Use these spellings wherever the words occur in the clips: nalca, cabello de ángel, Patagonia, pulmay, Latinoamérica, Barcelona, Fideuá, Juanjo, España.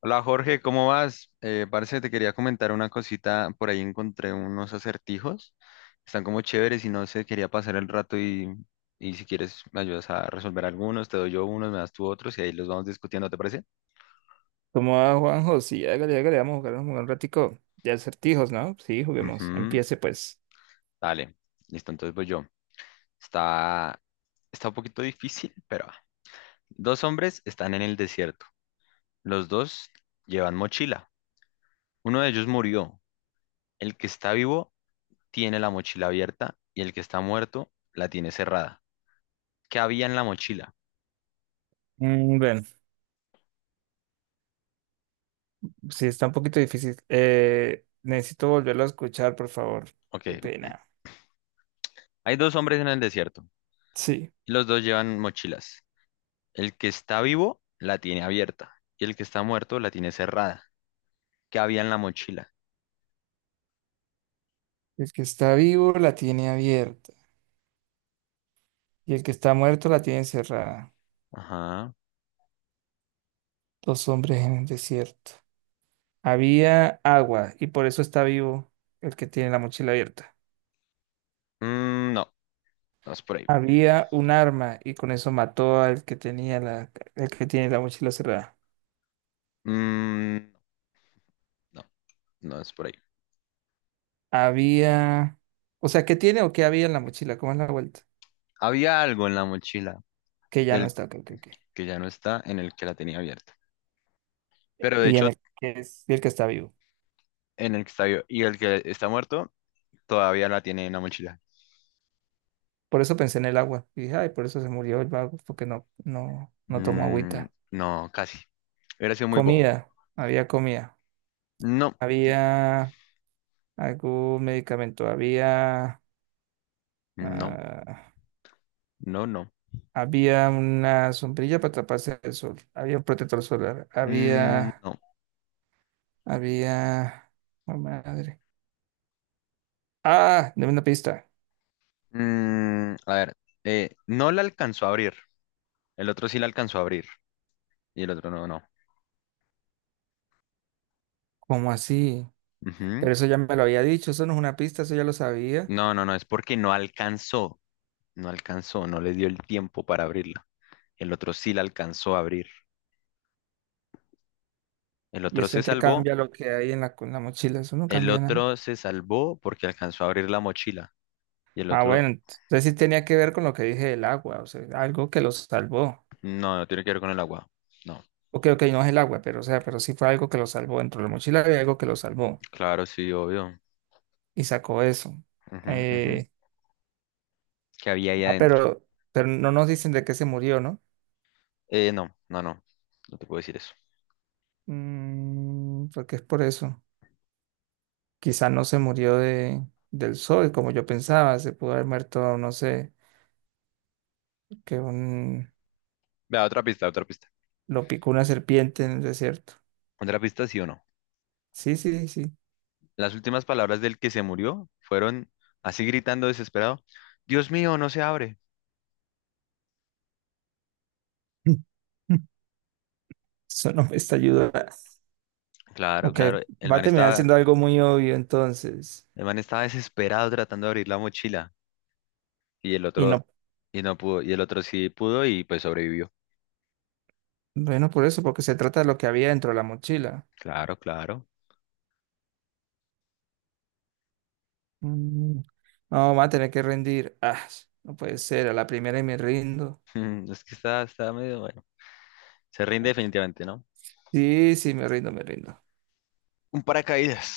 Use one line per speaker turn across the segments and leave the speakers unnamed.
Hola Jorge, ¿cómo vas? Parce, te quería comentar una cosita. Por ahí encontré unos acertijos. Están como chéveres y no sé, quería pasar el rato y si quieres me ayudas a resolver algunos, te doy yo unos, me das tú otros y ahí los vamos discutiendo, ¿te parece?
¿Cómo va, Juanjo? Sí, hágale, hágale, vamos a jugar un ratico de acertijos, ¿no? Sí, juguemos.
Ujú.
Empiece, pues.
Dale, listo, entonces voy yo. Está, está un poquito difícil, pero va. Dos hombres están en el desierto. Los dos llevan mochila. Uno de ellos murió. El que está vivo tiene la mochila abierta y el que está muerto la tiene cerrada. ¿Qué había en la mochila?
Bueno, sí, está un poquito difícil. Necesito volverlo a escuchar, por favor.
Ok,
Qué pena.
hay dos hombres en el desierto
Sí.
y los dos llevan mochilas. El que está vivo la tiene abierta y el que está muerto la tiene cerrada. ¿Qué había en la mochila?
El que está vivo la tiene abierta y el que está muerto la tiene cerrada.
Ajá.
Dos hombres en el desierto. Había agua y por eso está vivo el que tiene la mochila abierta.
Mm, no, no es por ahí.
Había un arma y con eso mató al que tenía la, el que tiene la mochila cerrada.
Mm, no, no es por ahí.
Había, o sea, ¿qué tiene o qué había en la mochila? ¿Cómo es la vuelta?
Había algo en la mochila
Que ya no
del
está, ok, ok, ok.
que ya no está en el que la tenía abierta. Pero de
Y en
hecho,
el que es y el que está vivo.
en el que está vivo y el que está muerto todavía la tiene en la mochila.
Por eso pensé en el agua. Y dije, ay, por eso se murió el vago, porque no, no, no tomó
Mm,
agüita.
no, casi. Hubiera sido muy bobo.
Comida, comida.
No,
Había algún medicamento, había,
no,
ah,
no, no.
había una sombrilla para taparse del sol, había un protector solar,
Mm,
había,
no.
había, oh, madre. Ah, de una pista.
Mm, a ver, no la alcanzó a abrir. El otro sí la alcanzó a abrir y el otro no, no.
¿Cómo así?
Ujú.
Pero eso ya me lo había dicho, eso no es una pista, eso ya lo sabía.
No, no, no, es porque no alcanzó. No alcanzó, no le dio el tiempo para abrirla. El otro sí la alcanzó a abrir. El
¿Y
otro
eso
se
en qué
salvó.
cambia lo que hay en la, con la mochila? Eso no
El
cambia nada.
otro se salvó porque alcanzó a abrir la mochila. Y el
Ah,
otro,
bueno, entonces sí tenía que ver con lo que dije del agua, o sea, algo que lo salvó.
no, no tiene que ver con el agua. No.
Ok, ok, no es el agua, pero o sea, pero sí fue algo que lo salvó. Dentro de la mochila había algo que lo salvó
Claro, sí, obvio.
y sacó eso.
Ujú, ujú.
Eh,
¿Qué había ahí
ah,
adentro?
pero, pero no nos dicen de qué se murió, ¿no?
No, no, no. No te puedo decir eso.
Porque es por eso. Quizá no se murió de, del sol, como yo pensaba, se pudo haber muerto, no sé, que un.
Vea, otra pista, otra pista.
Lo picó una serpiente en el desierto.
Otra pista, sí o no.
Sí, sí, sí.
Las últimas palabras del que se murió fueron así gritando desesperado, Dios mío, no se abre.
Eso no me está ayudando.
Claro,
Ok,
claro.
va a terminar siendo algo muy obvio entonces.
El man estaba desesperado tratando de abrir la mochila y el
Y
otro,
no,
y no pudo, y el otro sí pudo y pues sobrevivió.
bueno, por eso, porque se trata de lo que había dentro de la mochila.
Claro, claro.
Mm, No, va a tener que rendir. Ah, no puede ser, a la primera y me rindo.
Mm, es que está medio bueno. Se rinde definitivamente, ¿no?
Sí, sí, me rindo, me rindo.
Un paracaídas.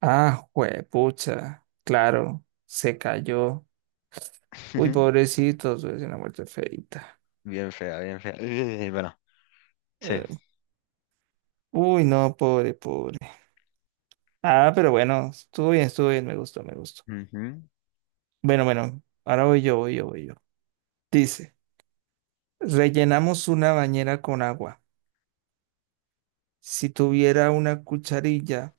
Ah, pucha, claro, se cayó. Uy,
Ujú.
pobrecito, es una muerte feita.
Bien fea, bien fea. Bueno, sí.
Eh, Uy, no, pobre, pobre. Ah, pero bueno, estuvo bien, me gustó, me gustó.
Ujú.
Bueno, bueno, ahora voy yo, voy yo, voy yo. Dice, rellenamos una bañera con agua. Si tuviera una cucharilla,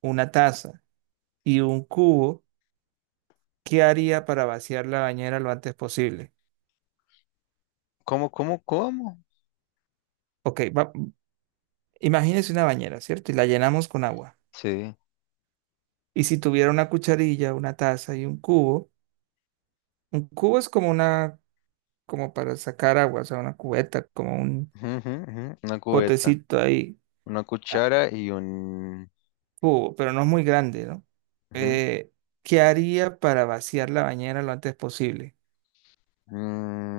una taza y un cubo, ¿qué haría para vaciar la bañera lo antes posible?
¿Cómo, cómo, cómo?
Ok, imagínese una bañera, ¿cierto? Y la llenamos con agua.
Sí.
Y si tuviera una cucharilla, una taza y un cubo es como una, como para sacar agua, o sea, una cubeta, como un
Ujú, ujú, ujú. Una cubeta,
potecito ahí.
una cuchara y un...
Cubo, pero no es muy grande, ¿no?
ujú.
Eh, ¿Qué haría para vaciar la bañera lo antes posible?
Mm,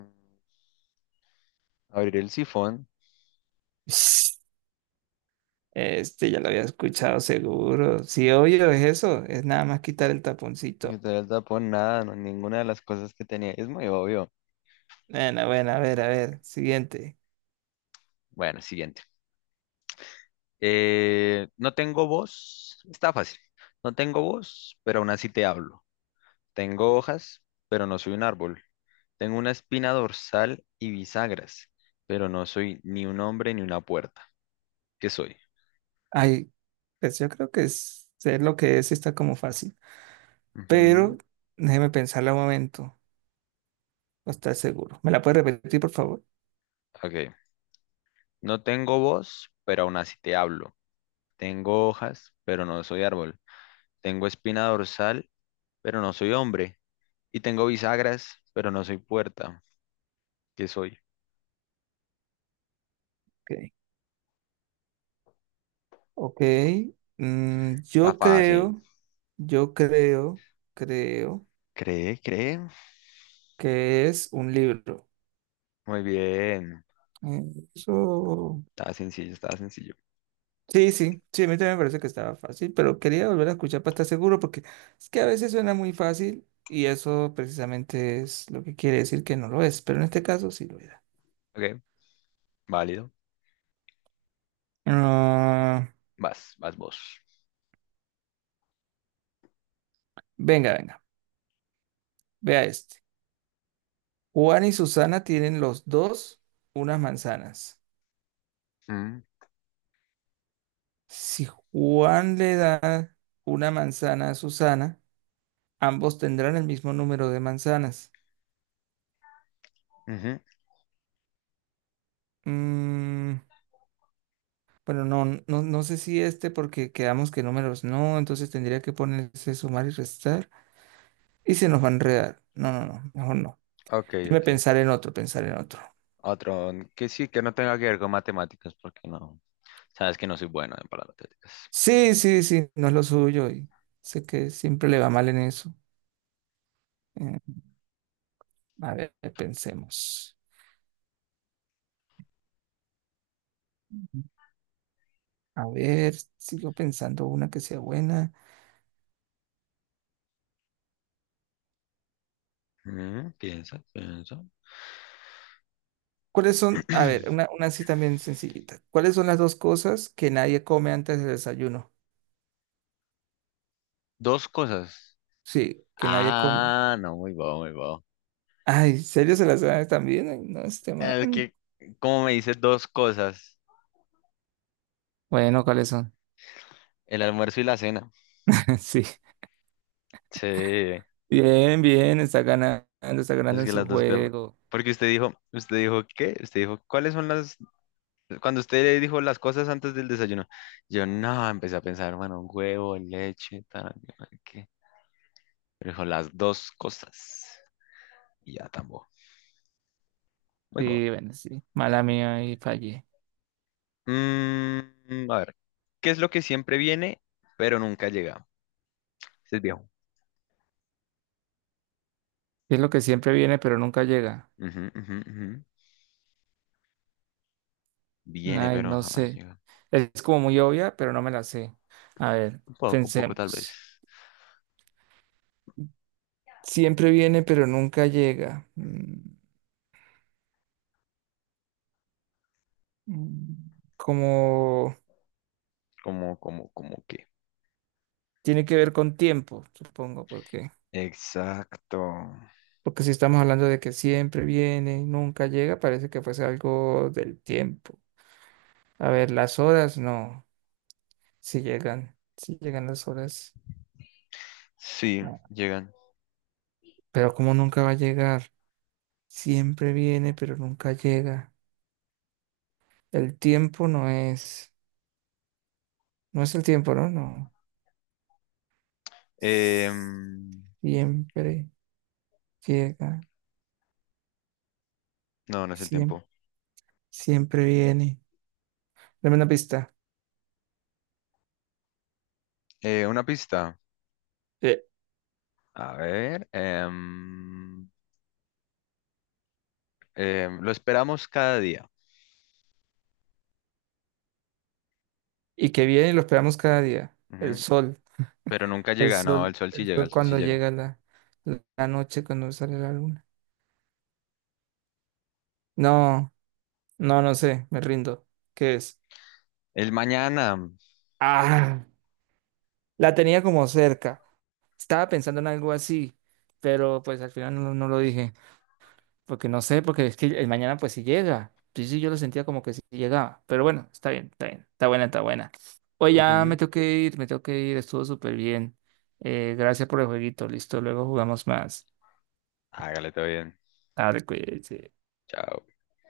abrir el sifón,
Ps, este ya lo había escuchado seguro. Sí, obvio, es eso. Es nada más quitar el taponcito.
quitar el tapón, nada, no, ninguna de las cosas que tenía. Es muy obvio.
Bueno, bueno, a ver, a ver. Siguiente.
Bueno, siguiente. No tengo voz, está fácil. No tengo voz, pero aún así te hablo. Tengo hojas, pero no soy un árbol. Tengo una espina dorsal y bisagras, pero no soy ni un hombre ni una puerta. ¿Qué soy?
Ay, pues yo creo que es, sé lo que es, está como fácil.
Ujú.
Pero déjeme pensarla un momento, para estar seguro. ¿Me la puede repetir, por favor?
Ok. No tengo voz, pero aún así te hablo. Tengo hojas, pero no soy árbol. Tengo espina dorsal, pero no soy hombre. Y tengo bisagras, pero no soy puerta. ¿Qué soy?
Ok. Ok.
Está
Yo
fácil.
creo, yo creo, creo
¿Cree? ¿Cree?
que es un libro.
Muy bien.
Eh, Eso,
Está sencillo, está sencillo.
sí, sí, sí, a mí también me parece que estaba fácil, pero quería volver a escuchar para estar seguro porque es que a veces suena muy fácil y eso precisamente es lo que quiere decir que no lo es, pero en este caso sí lo era.
Ok, válido.
Ah,
Vas, vas vos.
venga, venga, vea este. Juan y Susana tienen los dos unas manzanas.
Mm,
Si Juan le da una manzana a Susana, ambos tendrán el mismo número de manzanas.
ujú.
Mm, Bueno, no, no, no sé si este porque quedamos que números no, entonces tendría que ponerse sumar y restar y se nos va a enredar. No, no, no, mejor no.
Ok,
Dime
ok.
pensar en otro, pensar en otro.
Otro que sí, que no tenga que ver con matemáticas, porque no. Sabes que no soy bueno en palabras técnicas.
Sí, sí, sí, no es lo suyo y sé que siempre le va mal en eso. Eh, a ver, pensemos. A ver, sigo pensando una que sea buena.
Mm, piensa, piensa.
¿Cuáles son? A ver, una así también sencillita. ¿Cuáles son las dos cosas que nadie come antes del desayuno?
Dos cosas.
Sí, que nadie come.
Ah, no, muy bueno, muy bueno.
Ay, ¿serio se las sabe también? Ay, no, este man.
Es que, como me dices dos cosas,
Bueno, ¿cuáles son?
el almuerzo y la cena.
Sí.
Sí, es
Bien, bien, está ganando en
que las
su
dos cosas.
juego.
Porque usted dijo, ¿qué? Usted dijo, ¿cuáles son las... Cuando usted le dijo las cosas antes del desayuno, yo no, empecé a pensar, bueno, huevo, leche, tal, yo no ¿qué? Pero dijo las dos cosas. Y ya tampoco. Muy bueno.
Sí, bueno, sí. Mala mía y fallé.
Mm, a ver, ¿qué es lo que siempre viene, pero nunca llega? Ese es viejo.
Es lo que siempre viene, pero nunca llega.
Ujú, ujú, ujú. Viene,
Ay,
pero
no
jamás
sé.
llega.
Es como muy obvia, pero no me la sé. A ver,
Un poco tal vez.
pensemos. Siempre viene, pero nunca llega. Mm, Como
Como, como, como que.
tiene que ver con tiempo, supongo, porque.
Exacto.
Porque si estamos hablando de que siempre viene, nunca llega, parece que fuese algo del tiempo. A ver, las horas no, si llegan, si llegan las horas.
Sí,
Ah,
llegan.
pero como nunca va a llegar, siempre viene, pero nunca llega. El tiempo no es, no es el tiempo, ¿no? No.
Em,
Siempre llega,
no, no es el
siempre,
tiempo.
siempre viene. Dame una pista.
Una pista.
Eh,
A ver. Em, lo esperamos cada día.
y que viene y lo esperamos cada día. El
Ujú.
sol.
Pero nunca
El
llega. No, el
sol,
sol sí
el
llega,
sol
el sol sí
cuando
llega.
llega la, la noche, cuando sale la luna. No, no, no sé, me rindo. ¿Qué es?
El mañana.
Ah, la tenía como cerca. Estaba pensando en algo así, pero pues al final no, no lo dije, porque no sé, porque es que el mañana pues sí llega. Sí, sí, yo lo sentía como que sí llegaba, pero bueno, está bien, está bien, está buena, está buena. Oye, ya
Ujú.
me tengo que ir, me tengo que ir, estuvo súper bien. Gracias por el jueguito, listo, luego jugamos más.
Hágale todo bien.
Dale, cuídense.
Chao.